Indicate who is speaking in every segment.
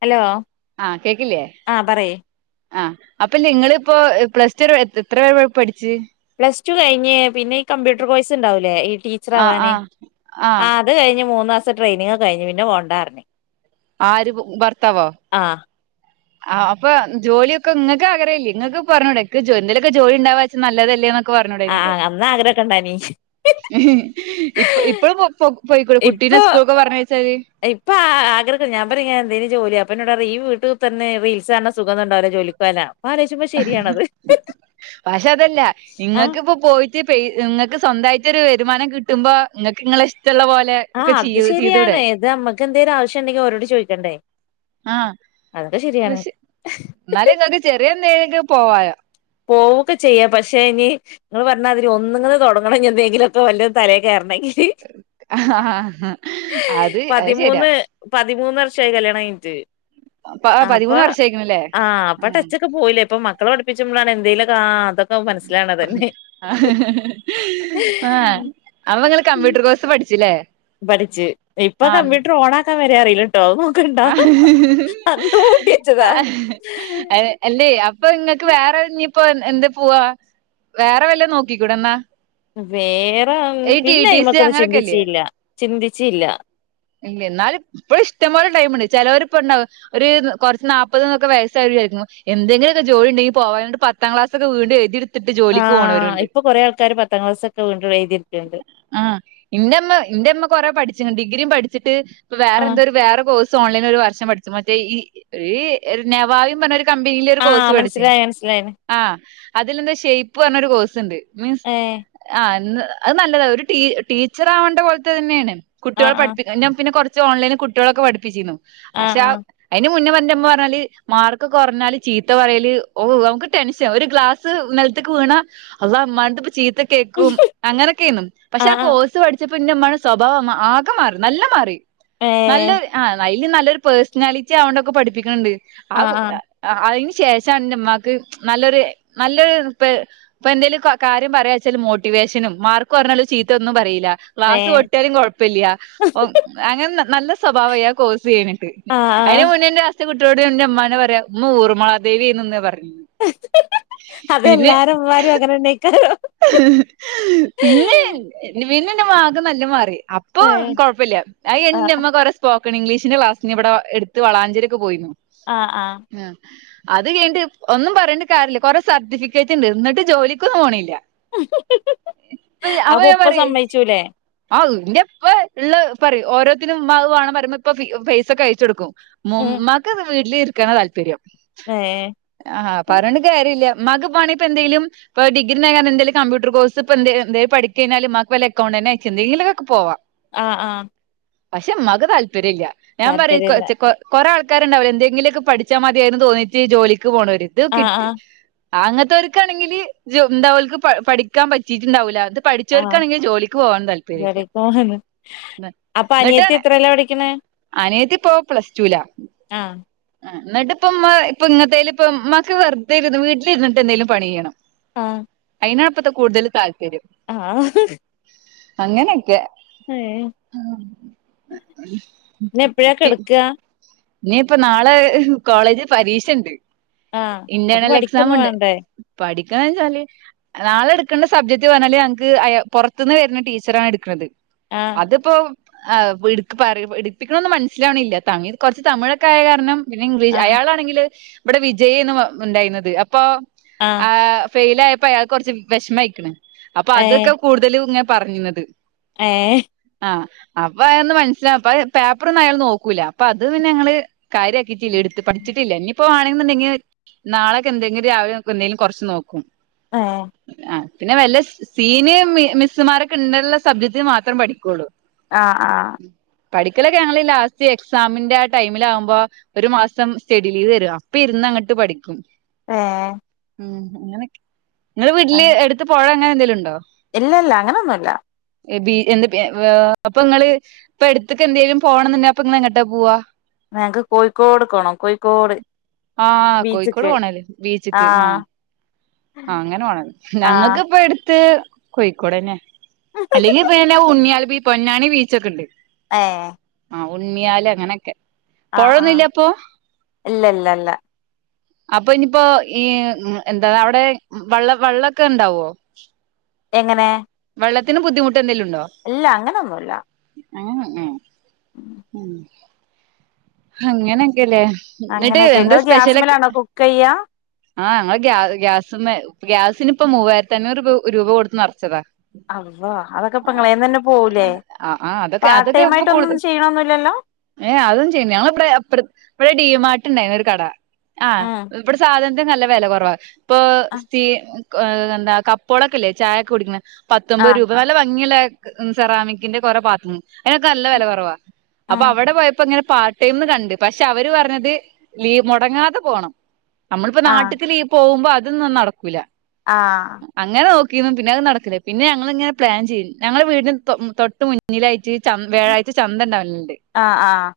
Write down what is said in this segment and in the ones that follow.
Speaker 1: Hello
Speaker 2: ആഹ് കേക്കിലേ
Speaker 1: ആ പറയ്
Speaker 2: ആഹ് അപ്പൊ നിങ്ങളിപ്പോ പ്ലസ് ടു വരെ എത്ര വരെ പഠിച്ച്
Speaker 1: പ്ലസ് ടു കഴിഞ്ഞ് പിന്നെ ഈ കമ്പ്യൂട്ടർ കോഴ്സ് ഇണ്ടാവൂല്ലേ ഈ ടീച്ചർ
Speaker 2: ആഹ്
Speaker 1: ആവാനെ
Speaker 2: ആഹ്
Speaker 1: ആഹ് അത് കഴിഞ്ഞ് മൂന്ന് മാസ സ ട്രെയിനിങ് കഴിഞ്ഞ് പിന്നെ പോണ്ടാർഞ്ഞ്
Speaker 2: ആര് ഭർത്താവോ
Speaker 1: ആ
Speaker 2: അപ്പം ജോലിയൊക്കെ നിങ്ങക്ക് ആഗ്രഹില്ലേ നിങ്ങക്ക് പറഞ്ഞൂടെ എന്തേലൊക്കെ ജോലി ഇണ്ടാവാന്ന് വെച്ചാ നല്ലതല്ലെന്ന് ക്കെ
Speaker 1: ആ
Speaker 2: പറഞ്ഞൂടായിരുന്നില്ലേ
Speaker 1: അന്ന് ആഗ്രഹൊക്കെ ഇണ്ടായിനി
Speaker 2: ഇ ഇപ്പഴും പൊക്കോ ഇപ്പ ഇവിടെ കുട്ടീനെ സ്കൂള്ക്ക് പറഞ്ഞയച്ചാല്
Speaker 1: ഇപ്പം ആഹ് ആഗ്രഹം ഞാ പറയും എന്തേലും ജോലി അപ്പം ന്നോടറിം ഈ വീട്ടൂ തന്നെ റീൽസാൺന്ന സുഖോന്നു ഉണ്ടാവ് ല ജോലിക്കോയാലാ
Speaker 2: പാഷേ അതല്ല
Speaker 1: ആ
Speaker 2: നിങ്ങക്ക് ഇപ്പൊ പോയി ക്ക് പേയ് ഇങ്ങക്ക് സ്വന്തായിട്ടൊരു വരുമാനം കിട്ടുമ്പോ ങ്ങക്ക് ങ്ങളെ ഇഷ്
Speaker 1: ആ അത് ശരിയാണ് ഇത് നമ്മക്ക് എന്തേലും ആവശ്യം ഉണ്ടെങ്കിൽ ഓരോട് ചോദിക്കേണ്ടേ
Speaker 2: ആഹ പക്ഷെ എന്നാലും നിങ്ങക്ക് ചെറിയ നേരിട്ട് പോവാലോ
Speaker 1: പോവൊക്കെ ചെയ്യാം പക്ഷേ ഇനി നിങ്ങള് പറഞ്ഞമാതിരി ഒന്നിങ്ങന തൊടങ്ങണം എന്തെങ്കിലും ഒക്കെ വല്ലതും തലയിൽ കേറണമെങ്കിൽ
Speaker 2: ആഹ് അത് അത് ശരിയാ
Speaker 1: പതിമൂന്ന് പതിമൂന്ന് വർ ഷമായി കല്യാണം കഴിഞ്ഞിട്ട്
Speaker 2: പ
Speaker 1: അപ്പൊ
Speaker 2: പതിമൂന്ന് വർഷായിക്കണല്ലേ
Speaker 1: ആ അപ്പൊ
Speaker 2: ഉം
Speaker 1: റ്റച്ചൊക്കെ പോയില്ലേ ഇപ്പൊ മക്കള പഠി എന്തേലും ഒക്കെ ആ
Speaker 2: ആഹ ഹ
Speaker 1: പഠിച്ച് ഇപ്പൊ കമ്പ്യൂട്ടർ ഓണ ക്കാൻ വരെ അറിയില്ലേ
Speaker 2: ആ
Speaker 1: പൂട്ടി വെച്ചതാ
Speaker 2: അല്ലേ ഇപ്പൊ നിങ്ങൾക്ക് വേറെ ഇനിയിപ്പോ എന്താ പോവാ വേറെ വല്ല നോക്കിക്കൂടെ എന്നാ
Speaker 1: വേറെ
Speaker 2: ഈ ടി
Speaker 1: പിന്നെ
Speaker 2: ടി സി
Speaker 1: അയിമക്കൊന്നും
Speaker 2: അങ്ങനൊക്കെല്ലേ
Speaker 1: ചിന്തിച്ചില്ല ചിന്തിച്ചില്ല
Speaker 2: എന്നാലും ഇപ്പഴും ഇഷ്ടപോലെ ടൈംമുണ്ട് ചേലോർ ഇപ്പം ഇണ്ടാവും ഒരു കുറച്ച് നാല്പ്പതന്നൊക്കെ വയസ്സായി രിക്കും എന്തെങ്കിലും ഒക്കെ ജോലി ഉണ്ടെങ്കി പോവാനട്ട് പത്താം ക്ലാസൊക്കെ വീണ്ടും എഴുതി എടുത്തു തിട്ട്
Speaker 1: ആ
Speaker 2: ജോലിക്ക് പോണൊരുണ്ട്
Speaker 1: ഇപ്പൊ കൊറേ ആൾക്കാര് പത്താം ക്ലാസ്സൊക്കെ വീണ്ടും എഴുതിയെടുക്കണ്ട്
Speaker 2: ആ ഇന്റമ്മ കൊറേ പഠി ഡിഗ്രിയും പഠി ച്ച്ട്ട്
Speaker 1: ആ
Speaker 2: വേറെന്തോരു വേറെ കോഴ്സ് സ് ഓൺലൈനിൽ ഒരു വർഷം പഠിച്ചു മറ്റേ ഈ ഒരു നെവാവി പറഞ്ഞ കമ്പനിൽ ഒരു കോഴ്സ്
Speaker 1: ആഹ്
Speaker 2: പഠിച്ചു
Speaker 1: മനസ്സിലായി മനസ്സിലായിന്
Speaker 2: ആ അതിലെന്താ ഷേപ്പ് പറഞ്ഞ ഒരു കോഴ്സ് ഉണ്ട് മീൻസ്
Speaker 1: ഏ
Speaker 2: ആഹ എന്ന് അത് നല്ലതാണ് ഒരു ടീ ടീച്ചർ ആവണ്ട പോലത്തെ തന്നെയാണ്
Speaker 1: ആഹ
Speaker 2: കുട്ടികളെ
Speaker 1: ആഹ
Speaker 2: പഠിപ്പിക്ക പിന്നെ കുറച്ച് ഓൺലൈനിൽ കുട്ടികളൊക്കെ പഠിപ്പിച്ചിരുന്നു പക്ഷെ ആ
Speaker 1: ആഹ്
Speaker 2: അയ്‌ൻ മുന്നേ ഇന്റമ്മ പറഞ്ഞാല് മാർക്ക് കുറഞ്ഞാല് ചീത്ത പറയല് ഓ നമുക്ക് ടെൻഷൻ ഒരു ഗ്ലാസ് നിലത്തേക്ക് വീണാ അള്ളാ മ്മന്റട്തന്ന് പ്പം ചീ ത്ത കേൾക്കും അങ്ങനെയൊക്കെയ്ന്നു
Speaker 1: ആഹ്
Speaker 2: പക്ഷെ ആ
Speaker 1: ആഹ് ആഹ്
Speaker 2: കോഴ്സ് പഠിച്ച പ്പം ഇന്റമ്മന്റെ സ്വഭാവം ആകെ മാറി നല്ല മാറി
Speaker 1: ഏ
Speaker 2: നല്ലൊരു ആ അയിൽ നല്ലൊരു പേഴ്സണാലിറ്റി ആവണ്ടൊക്കെ പഠിപ്പിക്കുന്നുണ്ട് ആ
Speaker 1: ആഹ് ആഹ്
Speaker 2: അയിന് ശേഷാണ് ഇന്റമ്മാക്ക് നല്ലൊരു നല്ലൊരു ഇ ഇപ്പൊ എന്തെലും കാര്യം പറയാ വെച്ചാല് മോട്ടിവേഷനും മാർക്ക് പറഞ്ഞല് ചീത്ത ഒന്നും പറയില്ല
Speaker 1: ഏ
Speaker 2: ക്ലാസ് പൊട്ടിയാലും കൊഴപ്പില്ല അങ്ങനെ നല്ല സ്വഭാവായി കോഴ്സ് ചെയ്യന്
Speaker 1: ആഹ്
Speaker 2: അതിന്
Speaker 1: ആഹ്
Speaker 2: മുന്നേന്റെ കുട്ടിയാളോട് ന്റെ മ്മാനെ പറയാ ഇമ്മ ഊർമിള ദേവി എയ്ന്നുന്ന പറയാ
Speaker 1: അതെല്ലാരെ മ്മാരും അങ്ങനെന്നേക്കാരം
Speaker 2: പിന്നെ വീന്നന്റെ മാകെ നല്ല മാറ അപ്പൊ
Speaker 1: ഏ
Speaker 2: കുഴപ്പില്ല ആ
Speaker 1: ആഹ്
Speaker 2: എണ്ണമ്മ കൊറ്പ ഇംഗ്ീഷിന്റെ ക്ലാസിന് ഇവിടെടു വളഞ്ചേര ഒെ പോയിുന്നു
Speaker 1: ആഹ് ആഹ്
Speaker 2: ഉം [unintelligible] അത് കണ്ട ഒന്നും പറയേണ്ട കാര്യമില്ല കുററെ സർട്ടിഫിക്കറ്റ് ഉണ്ട് എന്നന്നിട്ട് ജോലിക്കൊന്നും പോണല്ല ഇപ്പ അമ്മ
Speaker 1: അപ്പൊ
Speaker 2: ഞ
Speaker 1: ഉപ്പ
Speaker 2: പറ
Speaker 1: സമ്മയിച്ചൂലേ
Speaker 2: ആ ഇന്റെപ്പ ഉള്ള പറ ഓരോ േണംരുമ്പോ ഇപ്പ ഫേസ് ഒക്കെ അയച്ചെടുക്കും മ
Speaker 1: ഉം
Speaker 2: മകത വീട്ടില താല്പര്യം
Speaker 1: ഏ
Speaker 2: ആഹ് പറഞ്ഞന്ന കേയറില്ല മക പണ ഇപ്പൊ എന്തെങ്കിലുംപ്പ ഡിഗ്രി നകൻ എന്തെങ്കും കമ്പ്യൂട്ടർ കോഴ്സ് ഇപ്പ എന്ത പഠിക്കഴിഞ്ഞുംക്ക് വല്ല അക്കൗണ്ട് തന്നെ അച്ചു എെങ്കിലൊക്കെ പോവാം
Speaker 1: ആഹ ആഹ
Speaker 2: പക്ഷെ മ്മക്ക് താല്പര്യം ഇല്ല ഞാൻ പറ കൊ
Speaker 1: താല്പര്യല്ല
Speaker 2: കൊ കൊറ [unintelligible] എന്തെിലൊക്കെ പഠിച്ചാ മതിയായിന്ന് തോന്നിട്ട് ജോലിക്ക് പോനോലും ഇത്
Speaker 1: ആഹ്
Speaker 2: കിട്ടി
Speaker 1: ആഹ്
Speaker 2: ആ അങ്ങനത്തെർക്കാണെങ്കില് ജ എന്തക്ക് പഠിക്കാൻ പറ്റിട്ടുണ്ടാവില്ല അത്
Speaker 1: ആഹ പെരേക്ക് പോവാണ് അപ്പൊ അനിയത്തി എത്രല്ല പഠിക്കണ
Speaker 2: ഇപ്പൊ പ്ലസ് ടുല
Speaker 1: ആഹ
Speaker 2: എന്നിട്ട് ഇപ്പ ഇപ്പ ഇങ്ങത്തെേലും ഇപ്പ മക്ക് വെറുതെ ഇരുന്ന് വീട്ടിലിരിട്ട് എന്തേലും പണി ചെയ്യണം
Speaker 1: ആഹ
Speaker 2: അതിനപ്പോത്തെ കൂടുത ൽ താല്പര്യം
Speaker 1: ആഹ
Speaker 2: അങ്ങനൊക്കെ
Speaker 1: ഏ പിന്ന എപ്പഴാ കെടക്ക
Speaker 2: നീ ഇപ്പൊ നാളെ കോളേജിൽ പരീക്ഷണ്ട്
Speaker 1: ആഹ് അപ്പൊ
Speaker 2: ഇന്റേർണൽ എക്സാം
Speaker 1: പഠിക്കൊന്നും
Speaker 2: ഉണ്ട്
Speaker 1: വേണ്ടേ
Speaker 2: പഠിക്ക ക്കാ വച്ചാല് നാളെ എടുക്കേണ്ട സബ്ജക്ട് പറഞ്ഞാല് ഞങ്ങക്ക് പുറത്തു നിന്ന് വരുന്ന ടീച്ചറണ് എടുക്കണുന്നത്
Speaker 1: ആഹ്
Speaker 2: അതിപ്പോ ആ വ് ഇട് പറി ഇട്പ്പിക്കണതൊന്ന് മനസ്സിലാവണില്ല താങ്ങി കുറച്ച് തമിഴൊക്കെ ആയ കാരണം പിന്നെ ഇംഗ്ലീ
Speaker 1: ആഹ്
Speaker 2: അയാളാണെങ്കില് ഇവിടെ വിജയന്ന് ഉണ്ടായിരുന്നത് അപ്പൊ ആഹ് ഫെയില് ആയപ്പേ അത് കുറച്ച് വിഷമം ആയിക്കണ് അപ്പൊ
Speaker 1: ഏഹ്
Speaker 2: അതൊക്കെ കൂടുതലും ഇങ്ങനെ പറയുന്നത്
Speaker 1: ഏഹ്
Speaker 2: ആഹ് അപ്പോ അതീന്ന് മനസ്സില പേപ്പറൊന്നും അയാള് നോക്കൂല അപ്പൊ അത് പിന്നെ ഞങ്ങള് കാര്യ ആക്കീട്ടില്ല എടുത്ത് പ ച്ചിട്ടില്ല ഇനിയിപ്പോ ആണെന്നുണ്ടെങ്കിൽ നാളെയൊക്കെഎന്തെങ്കിലും രാവിലെ ഒക്കെ എന്തെങ്കിലും കുറച്ച് നോക്കും
Speaker 1: ഏഹ്
Speaker 2: ആഹ് പിന്നെ വല്ല സീന് മി മിസ്സുമാരൊക്കെ ഉണ്ടുള്ള സബ്ജക്റ്റ് മാത്രം പഠിക്കുള്ളൂ
Speaker 1: ആഹ് ആഹ്
Speaker 2: പഠിക്കലൊക്കെ ഞങ്ങള് ഇനി ലാസ്റ്റ് എക്സാമിന്റെ ആ ടൈമില് ആകുമ്പോ ഒരു മാസം സ്റ്റഡി ലീവ് തരും അപ്പൊ ഇരുന്ന് അങ്ങോട്ട് പഠിക്കും
Speaker 1: ഏ
Speaker 2: ഉം അങ്ങനൊക്കെ നിങ്ങള് വീട്ടില് എടുത്ത് പൊഴ അങ്ങനെന്തേലും ട്ട്ണ്ടോ
Speaker 1: ഇല്ല ഇല്ല അങ്ങനൊന്നുമില്ല
Speaker 2: എബി [unintelligible] അപ്പൊ നിങ്ങള് ഇപ്പൊ എടുത്തേക്ക്‌ എന്തേലും പോണം എന്നു ഇപ്പം ഇന്ന് എങ്ങട്ടാ പോവാ
Speaker 1: ഞങ്ങക്ക് കോഴിക്കോട്ക്കോണം കോഴിക്കോട്
Speaker 2: ആഹ് കോഴിക്കോട്
Speaker 1: ബീച്ച്ക്ക്
Speaker 2: പോണേല് ബീച്ചിക്ക് ആഹ് ആ അങ്ങനെ പോണെ
Speaker 1: ആഹ്
Speaker 2: ഞങ്ങൾക്ക് ഇപ്പം എടുത്ത് കോയിക്കോടന്നെ അല്ലെങ്കിൽ പിന്നെ ഉണ്ണിയ ഈ പൊന്നാനി ബീച്ച് ഒക്കെ ഉണ്ട്
Speaker 1: എഹ്
Speaker 2: ആ ഉണ്ണിയാല് അങ്ങനെയൊക്കെ
Speaker 1: ആഹ് ആഹ്
Speaker 2: പൊഴൊന്നുല്ലപ്പോ അപ്പൊ
Speaker 1: ഇല്ല ഇല്ല ഇല്ല
Speaker 2: അപ്പൊ ഇനിയിപ്പോ ഈ എന്താ അവിടെ വെള്ള വെള്ളക്കെ ഉണ്ടാവോ
Speaker 1: എങ്ങനെ
Speaker 2: വെള്ളത്തിന് ബുദ്ധിമു
Speaker 1: ഇല്ല അങ്ങനൊന്നുമില്ല
Speaker 2: ഉം ഉം ഉം അങ്ങനൊക്കെയല്ലേ
Speaker 1: അങ്ങനെയൊക്കെ നിങ്ങൾ ഗ്യാസ്മ്മേലാണോ കുക്ക് ചെയ്യാ
Speaker 2: ആ ഞങ്ങള് ഗ്യാ ഗ്യാസ്മ്മേ ഗ്യാസിന് ഇപ്പം മൂവായിരത്തി അഞ്ഞൂറ് രൂപ കൊടുത്ത് നിറച്ചതാ
Speaker 1: അള്ളാ അതൊക്കെ [unintelligible] തന്നെ പോവൂലേ
Speaker 2: ആഹ് ആഹ് അതൊക്കെ
Speaker 1: പാർട്ട്
Speaker 2: അതൊക്കെ
Speaker 1: ടൈം
Speaker 2: ഇപ്പൊ
Speaker 1: ആയിട്ട്
Speaker 2: കൂടു
Speaker 1: ഒന്നും ചെയ്യണൊന്നുമില്ലല്ലോ
Speaker 2: ടി മാർട്ട് ഉണ്ടായിരുന്ന് ഒരു കട ആഹ്
Speaker 1: ഉം
Speaker 2: ഇവിടെ സാധന ത് നല്ല വെല കൊറവാ പ്പൊ സ്ഥി ഏ ത് ന്താ കപ്പോളൊക്കെല്ലേ ചായൊക്കെ കുടിക്കണ പത്തൊമ്പത്
Speaker 1: ആഹ്
Speaker 2: രൂപ നല്ല ഭംഗിള്ള ഉം സെറാമിക്കിന്റെ കൊറെ പാത്രം അയ്നൊക്കെ നല്ല വെല കൊറവാ
Speaker 1: ഉം
Speaker 2: അപ്പൊ
Speaker 1: ആഹ്
Speaker 2: അവടെ പോയപ്പോ ങ്ങനെ പാർ ടൈം ന്ന് കണ്ട് പക്ഷെ അവര് പറഞ്ഞത് ലീ മുടങ്ങാതെ പോണം പ്പൊ
Speaker 1: ആഹ്
Speaker 2: നാട്ടക്ക് ലീവ് പോവുമ്പോ അത് അതൊന്നും നടക്കൂല്ല
Speaker 1: ആഹ്
Speaker 2: കിന്നും പിന്നെ അത് നടക്കില്ലേ പിന്നെ ഞങ്ങളിങ്ങനെ പ്ലാൻ ചെയ്യും ഞങ്ങളെ വീടിന് തൊ തൊട്ട് മുന്നിലായ്റ്റ് ചൻ വ്യാഴാഴ്ച ചന്തണ്ടാവല്ണ്ട്
Speaker 1: ആഹ് ആഹ്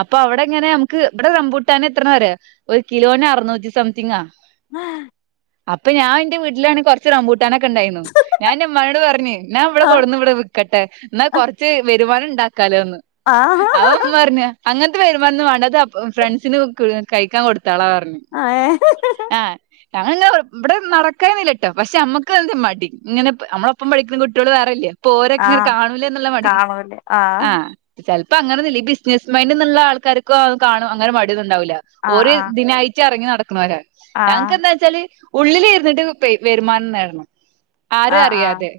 Speaker 2: അപ്പൊ അവ്ടെങ്ങനെ നമുക്ക് ഇവടെ റമ്പൂട്ടാനെ എത്രന്നറിയോ ഒരു കിലോന് അറുന്നൂറ്റി സം [unintelligible]
Speaker 1: ആഹ്
Speaker 2: അപ്പൊ ഞാൻന്റെ വീട്ടിലാണ് കൊർച്ച് റമ്പൂട്ട് ട്ടാനൊക്കെണ്ടായിന്നു ഞാന്റെ മ്മാനോട്‌ പർഞ്ഞ് ഞാൻ ഇവടെ
Speaker 1: ആഹ്
Speaker 2: കൊട്ന്ന് ഇവടെ വിക്കട്ടെ ന്നാ കൊർച്ച് വെ രിവാനുണ്ടാ കാലോന്ന്
Speaker 1: ആഹ്
Speaker 2: അവം പറഞ്ഞ അങ്ങനത്തെ വരുമാനൊന്നും വാണ്ടതെ ഫ്രണ്ട്സിന് ഉ ക് കൈക്കാൻ കൊടു- [unintelligible]
Speaker 1: ഏഹ്
Speaker 2: ആഹ് ഞങ്ങളിങ്ങനെ ഇബടെ നടക്കായോന്നില്ലട്ടോ. പക്ഷെ അമ്മക്ക് എന്തെ മടി. ഇങ്ങനെ നമ്മളൊപ്പം പഠിക്കുന്ന കുട്ടിയെള് വേറേല്യ പോരൊക്കെ ഇങ്ങനെ
Speaker 1: ആഹ്
Speaker 2: കാണൂലേന്നുള്ള മടി
Speaker 1: കാണൂലേ ആഹ്
Speaker 2: ആ ചെൽ ഇപ്പ അങ്ങനെന്നുല്ല ഈ ബിസിനസ് മൈൻ്ന്ന്ള്ള ആൾക്കാർക്ക് അത് കാണു അങ്ങനെ മടി ഒന്ന് ണ്ടാവൂല. ഓര്
Speaker 1: ആഹ്
Speaker 2: ഇത്നായിട്ട് എറങ്ങി നട [unintelligible] ഞങ്ങക്ക്
Speaker 1: ആഹ്
Speaker 2: എന്താച്ചാല് ഉള്ളില് ഇര്ന്നിട്ട് പെയ് വരുമാനം നേടണം ആരും
Speaker 1: ആഹ് ആഹ് ആഹ്
Speaker 2: അറിയാതെ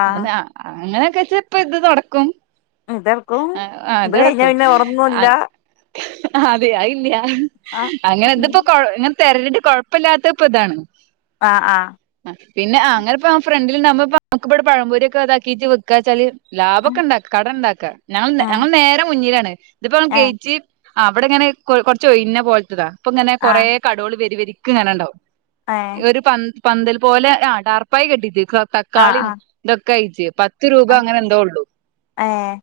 Speaker 1: ആഹ്
Speaker 2: അതാ അങ്ങനെ പശേ ഇപ്പ ഇത് നടക്കും
Speaker 1: ഇതെടുക്കും
Speaker 2: ആ
Speaker 1: ഇത് കഴിഞ്ഞ
Speaker 2: അതടക്കും
Speaker 1: പിന്നെ
Speaker 2: അ
Speaker 1: ഉറങ്ങൂല്ല
Speaker 2: അതെ അത്ഇല്യ
Speaker 1: ആഹ്
Speaker 2: അങ്ങനെ ത്പ്പോ കൊഴ് ങ്ങ തെരഞ്ഞിട്ട് കുഴപ്പല്ലാത്തത് ഇപ്പൊതാണ്
Speaker 1: ആഹ് ആഹ്
Speaker 2: പിന്നെ അ അങ്ങനെപ്പൊ ഫ്രണ്ടില് ണ്ടാവുമ്പോ പ്പ നമ്മക്ക് പ്പ ഇവിടെ പഴംപൊരി ഒക്കെ ഇതാക്കീറ്റ് വെക്കാ വച്ചാല്
Speaker 1: ഉം
Speaker 2: ലാഭോക്കെണ്ടാക കടണ്ടാക്കാ ഞങ്ങ
Speaker 1: ഉം
Speaker 2: ഞങ്ങൾ നേരെ മുന്നിലാണ് ഇതിപ്പോ ഞങ്ങൾ
Speaker 1: ഏഹ്
Speaker 2: ഗേറ്റ് [inaudible] ആ അവിടെ ഇങ്ങനെ കൊ കൊറച്ച ഇന്നെ പോലത്തതാ അപ്പ ഇങ്ങനെ കുറെ
Speaker 1: ആഹ്
Speaker 2: കടകൾ വരുവരിക്കും [inaudible] നിക്കങ്ങനെ ഉണ്ടാവും
Speaker 1: ഏഹ്
Speaker 2: ഒരു പന് [unintelligible] പന്തൽ പോലെ ആ ഡാർപ്പായി കെട്ടിത്് പ്പ
Speaker 1: ആഹ്
Speaker 2: കാളിയും
Speaker 1: ആഹ്
Speaker 2: [unintelligible] കഴജ പത്ത് [unintelligible] പത്ത് രൂപ
Speaker 1: ആഹ്
Speaker 2: അങ്ങനെ എന്തോ ഉള്ളു
Speaker 1: ഏഹ്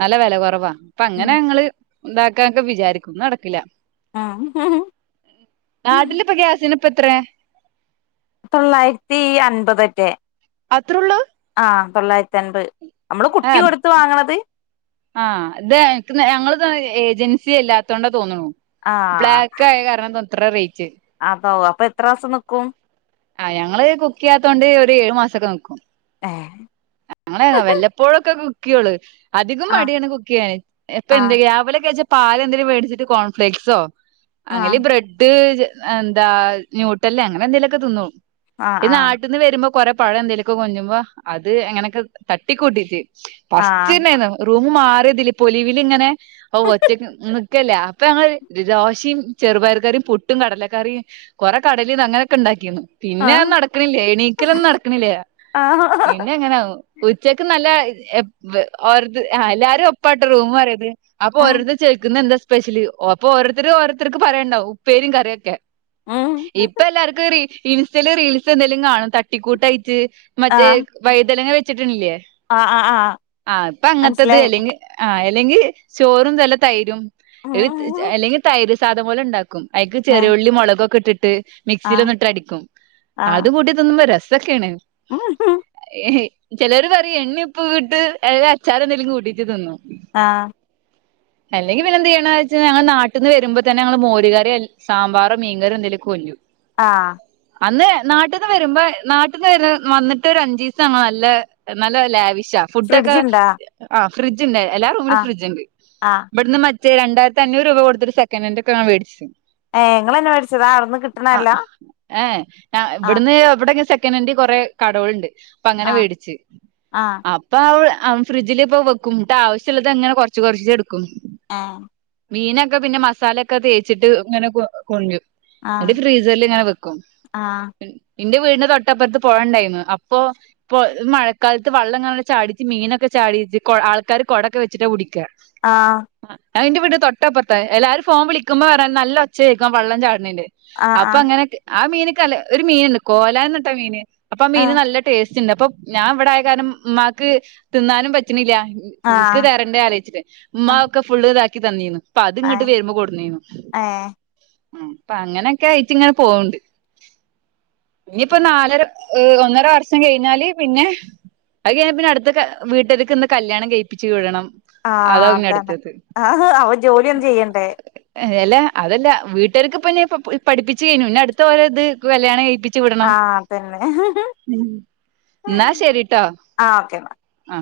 Speaker 2: നല്ല വില കുറവാ അപ്പ
Speaker 1: ഉം
Speaker 2: അങ്ങനെ ഞങ്ങള് ഉണ്ടാക്കാനൊക്കെ വിചാരിക്കും നടക്കില്ല
Speaker 1: ഉം
Speaker 2: നാട്ടിൽ ഇപ്പോൾ ഗ്യാസിന് [inaudible] ഇപ്പോ എത്ര [inaudible]
Speaker 1: ആയിരത്തി തൊള്ളായിരത്തി അൻപതറ്റെ
Speaker 2: അത്രയള്ളൂ
Speaker 1: ആഹ തൊള്ളായിരത്തി അൻപ് നമ്മള് കുട്ടി കൊടുത്ത വാങ്ങണത്
Speaker 2: ആഹ് ഇത എനിക്ക് ഞങ്ങള് ഏജൻസി അല്ലാത്തോണ്ട തോന്നണു
Speaker 1: ആഹ്
Speaker 2: ബ്ലാക്ക് ആയ കാരണംന് [inaudible] എത്ര റേറ്റ് [unintelligible]
Speaker 1: അത അപ്പൊ എത്ര മാസം നിക്കും [inaudible]
Speaker 2: ആ് ഞങ്ങള് കുക്ക് ചെയ്യാത്തൊണ്ട് ഒരു ഏഴു മാസൊക്കെ നക്കും
Speaker 1: ഏഹ്
Speaker 2: ങ്ങെ വല്ലപ്പോഴൊക്കെ ക്കള് [unintelligible] അധികം
Speaker 1: ആഹ്
Speaker 2: മടിയാണ് കുക്ക് ചെയ്യാൻ ഇപ്പൊ എന്ത
Speaker 1: ആഹ്
Speaker 2: രാവിലെ പാലെന്തേലും മേടിച്ചിട്ട് കോൺഫ്ലക്സോ
Speaker 1: ആഹ്
Speaker 2: അങ്ങല് ബ്രെഡ് എന്താ ന്യൂട്ടല്ല അങ്ങനെ എന്തേ ഒക്കെ തിന്നും
Speaker 1: ആഹ്
Speaker 2: ത്
Speaker 1: ആഹ്
Speaker 2: നാട്ടിന്ന് വരുമ്പോ കൊറെ പഴ എന്തേലൊക്കെ വാങ്‌ഗുമ്പോ അത് എങ്ങനെയൊക്കെ തട്ടിക്കൂട്ടീട്ട് [unintelligible]
Speaker 1: ആഹ്
Speaker 2: ന്ന് മാറിയതില്ലെ പൊലിവിലിങ്ങനെ ഓ ഒറ്റക്ക് [unintelligible] ഒക്കല്ലേ അപ്പൊ ഞങ്ങൾ ദോശയും ചെറുപയർക്കറിയും പുട്ടും കടലക്കറി കൊറെ കടലിം അങ്ങനെ ഒക്കെ ഒണ്ടാക്കിന്നു പിന്നെ
Speaker 1: ആഹ്
Speaker 2: നടക്കണില്ലേ എണീക്കലൊന്നും നടക്കണില്ല
Speaker 1: ആഹ്
Speaker 2: പിന്നെ എങ്ങനാവോ ഉച്ചക്ക് നല്ല എപ് ഓരോര് ഹ എല്ലാരും ഒപ്പാട്ട് റൂം മാറിത് അപ്പൊ
Speaker 1: ഉം
Speaker 2: ഓരോരുത്തർ ചോയ്ക്കുന്താ സ് സ്പെഷില് അപോ ഓരോര്‌ത്തര് ഓരോര്‌ത്തര്ക്ക് പറയാണ്ടവും ഉപ്പേരിം കറിയൊക്കെ
Speaker 1: ഉം
Speaker 2: ഇപ്പൊ എല്ലാർ ഇൻസ്റ്റല് റീൽസ് എന്തെലും കാണും തട്ടിക്കൂട്ടായി റ്റ് മറ്റേ
Speaker 1: ആഹ്
Speaker 2: വലുതനങ്ങാ വെച്ചിട്ടിണില്യേ
Speaker 1: ആഹ് ആഹ്
Speaker 2: ആഹ് ഇപ്പ അങ്ങത്തത്
Speaker 1: മനസ്സിലായി
Speaker 2: അല്ലെങ്കി ആ അല്ലെങ്കിൽ ചോറും നല്ല തൈരും [unintelligible] അല്ലെങ്കി തൈര് [unintelligible] ക്കും അയിക്ക് ചെറിയ
Speaker 1: ഏഹ്
Speaker 2: ഉള്ളിം മൊളകൊക്കെ ഇട്ടിട്ട് ട്ട്
Speaker 1: ആഹ്
Speaker 2: മിക്സിലിട്ടൊന്നടിക്കും
Speaker 1: ആഹ്
Speaker 2: അതും കൂട്ടി തിന്നുമ്പോ രസ് തൊക്കെയെന്
Speaker 1: [inaudible]
Speaker 2: ചെലര്പറേം എണ്ണിം ഉപ്പുട്ട് നല്ല അച്ചാർ എന്തെങ്കിലും കൂട്ടിട്ട് തിന്നും
Speaker 1: ആഹ്
Speaker 2: അല്ലെങ്കിൽ പിന്നെ എന്തിയ ണവെച്ചാൽ ഞങ്ങള് നാട്ട്ന്ന് വരുമ്പോത്തന്നെ ങ്ങള്മോര് കറി. ല്ലങ്കി സാമ്പാറോ മീൻകറി എന്തെങ്കിലും കൊണ്ട് രും
Speaker 1: ആഹ്
Speaker 2: അന്ന് നാട്ടിന്ന് വരുമ്പോ നാട്ടിന്ന് വേരെ വന്നിട്ട് ഒരഞ്ചീസങ്ങ് നല്ല നല്ല ലാവി ശ ഫുഡൊക്കെ
Speaker 1: ഫ്രിഡ്ജിണ്ടാ
Speaker 2: ഏ ആ ഫ്രീജ് ണ്ട് എല്ലാറൂമിലും
Speaker 1: ആഹ്
Speaker 2: ഫ്രിഡ്ജുണ്ട്
Speaker 1: ആഹ്
Speaker 2: ഇവിടുന്ന് മാ രണ്ടായിരത്തി അഞ്ഞൂറ് രൂപ കൊടുത്തുട്ട് സക്കനൻഡ് ഒക്കെ വേ ടിച്ചു
Speaker 1: ഏഹ് ഇങ്ങളന്നെ മേടിച്ചതാ അവ്ട്ന്ന്
Speaker 2: ആഹ
Speaker 1: കിട്ട്ണല്ല
Speaker 2: ഏ
Speaker 1: ആഹ്
Speaker 2: ഇവിട്ന്ന് ഇവിടെ ക്കെ സെ കിട്ടണേണ്ടി കുറെ കാടോ ഉണ്ട് അപ്പ അങ്ങനെ
Speaker 1: ആഹ്
Speaker 2: വേടിച്ച്
Speaker 1: ആഹ്
Speaker 2: അ ഫ്രിഡ്ജില് ഇപ്പം വെക്കും ഇപ്പാ ആവശ്യള്ളതങ്ങനെ കുറച്ച് കുറച്ച് കുറച്ച് എടുക്കും
Speaker 1: ആ
Speaker 2: മീനൊക്കെ പിന്നെ മസാലൊക്കെ തേച്ചിട്ട് ഇങ്ങനെ കൊണ്ടരും ന്നട്ട്
Speaker 1: ആഹ്
Speaker 2: ഫ്രീസറിൽ ഇങ്ങനെ വെക്കും
Speaker 1: ആഹ്
Speaker 2: എന്റെ വീടിന്റെ തൊട്ടപ്പുറത്ത് പൊഴ ഉണ്ടായിരുന്നു അപ്പൊ പ്പോ മഴക്കാലത്ത് വള്ളംങ്ങനെ ചാടിച്ച് മീനൊക്കെ ചാടിച്ച് ആൾക്കാര് കൊടേക്ക വെച്ചിട്ടാ പിടി ക്ക
Speaker 1: ആഹ്
Speaker 2: ആ അതെന്റെ വീടിന്റെ തൊട്ടപ്പുറത്ത് എല്ലാരും ഫോൺ വിളിക്കുമ്പോ [unintelligible] നല്ല ഒച്ചകേക്കാം വള്ളം ചാട [unintelligible] അപ്പൊ
Speaker 1: ആഹ്
Speaker 2: അങ്ങനൊക്കെ ആ മീന് ക്കല് ഒരു മീനെടുക്കോ ഓലാനിട്ട മീന് അപ്പൊ മീന്
Speaker 1: ആഹ്
Speaker 2: നല്ല ടേസ് ന്നപ്പം ഞാൻ ഇവിടെയായ കാരണം ഉമ്മാക്ക് തിന്നാനും പറ്റണില്ല
Speaker 1: ആഹ് ആഹ്
Speaker 2: [unintelligible]
Speaker 1: ആഹ്
Speaker 2: ഉമ്മാക്ക് ഫുള്ള് താക്കി തന്നേന്ന് പ്പ അതിങ്ങോട്ട്
Speaker 1: ഏഹ്
Speaker 2: വരുമ്പോ കൊടുന്നേന്ന്
Speaker 1: ഏഹ്
Speaker 2: ഉം ഇപ്പ അങ്ങനെയൊക്കെ ഇച്ചിങ്ങനെ പോണുണ്ട് ഇനിയിപ്പോ നാലര ഒന്നര വർഷം കഴിഞ്ഞാല് പിന്നെ അയ് കഴിഞ്ഞാ പിന്നെ അടുത്ത വീട്ടാരുക്ക് ചെന്ന് കല്യാണം കഴിപ്പിച്ച് വിടണം അതാ
Speaker 1: ആഹ്
Speaker 2: പിന്നെ
Speaker 1: അതന്നെ
Speaker 2: അടുത്തത്
Speaker 1: ആ അവ ജോലിയൊന്നും ചെയ്യണ്ടേ
Speaker 2: അതേലെ അതല്ല വീട്ടുകാർക്ക് ഇപ്പൊ എന്നെ പ പ പഠിപ്പിച്ച് കഴിഞ്ഞു പിന്ന അടുത്ത ഒര് ഇത് കല്യാണം കഴിപ്പി
Speaker 1: ആഹ് തന്നെ
Speaker 2: എന്നാ ശരിട്ടോ
Speaker 1: ആ ഓക്കെ എന്നാ
Speaker 2: ആഹ്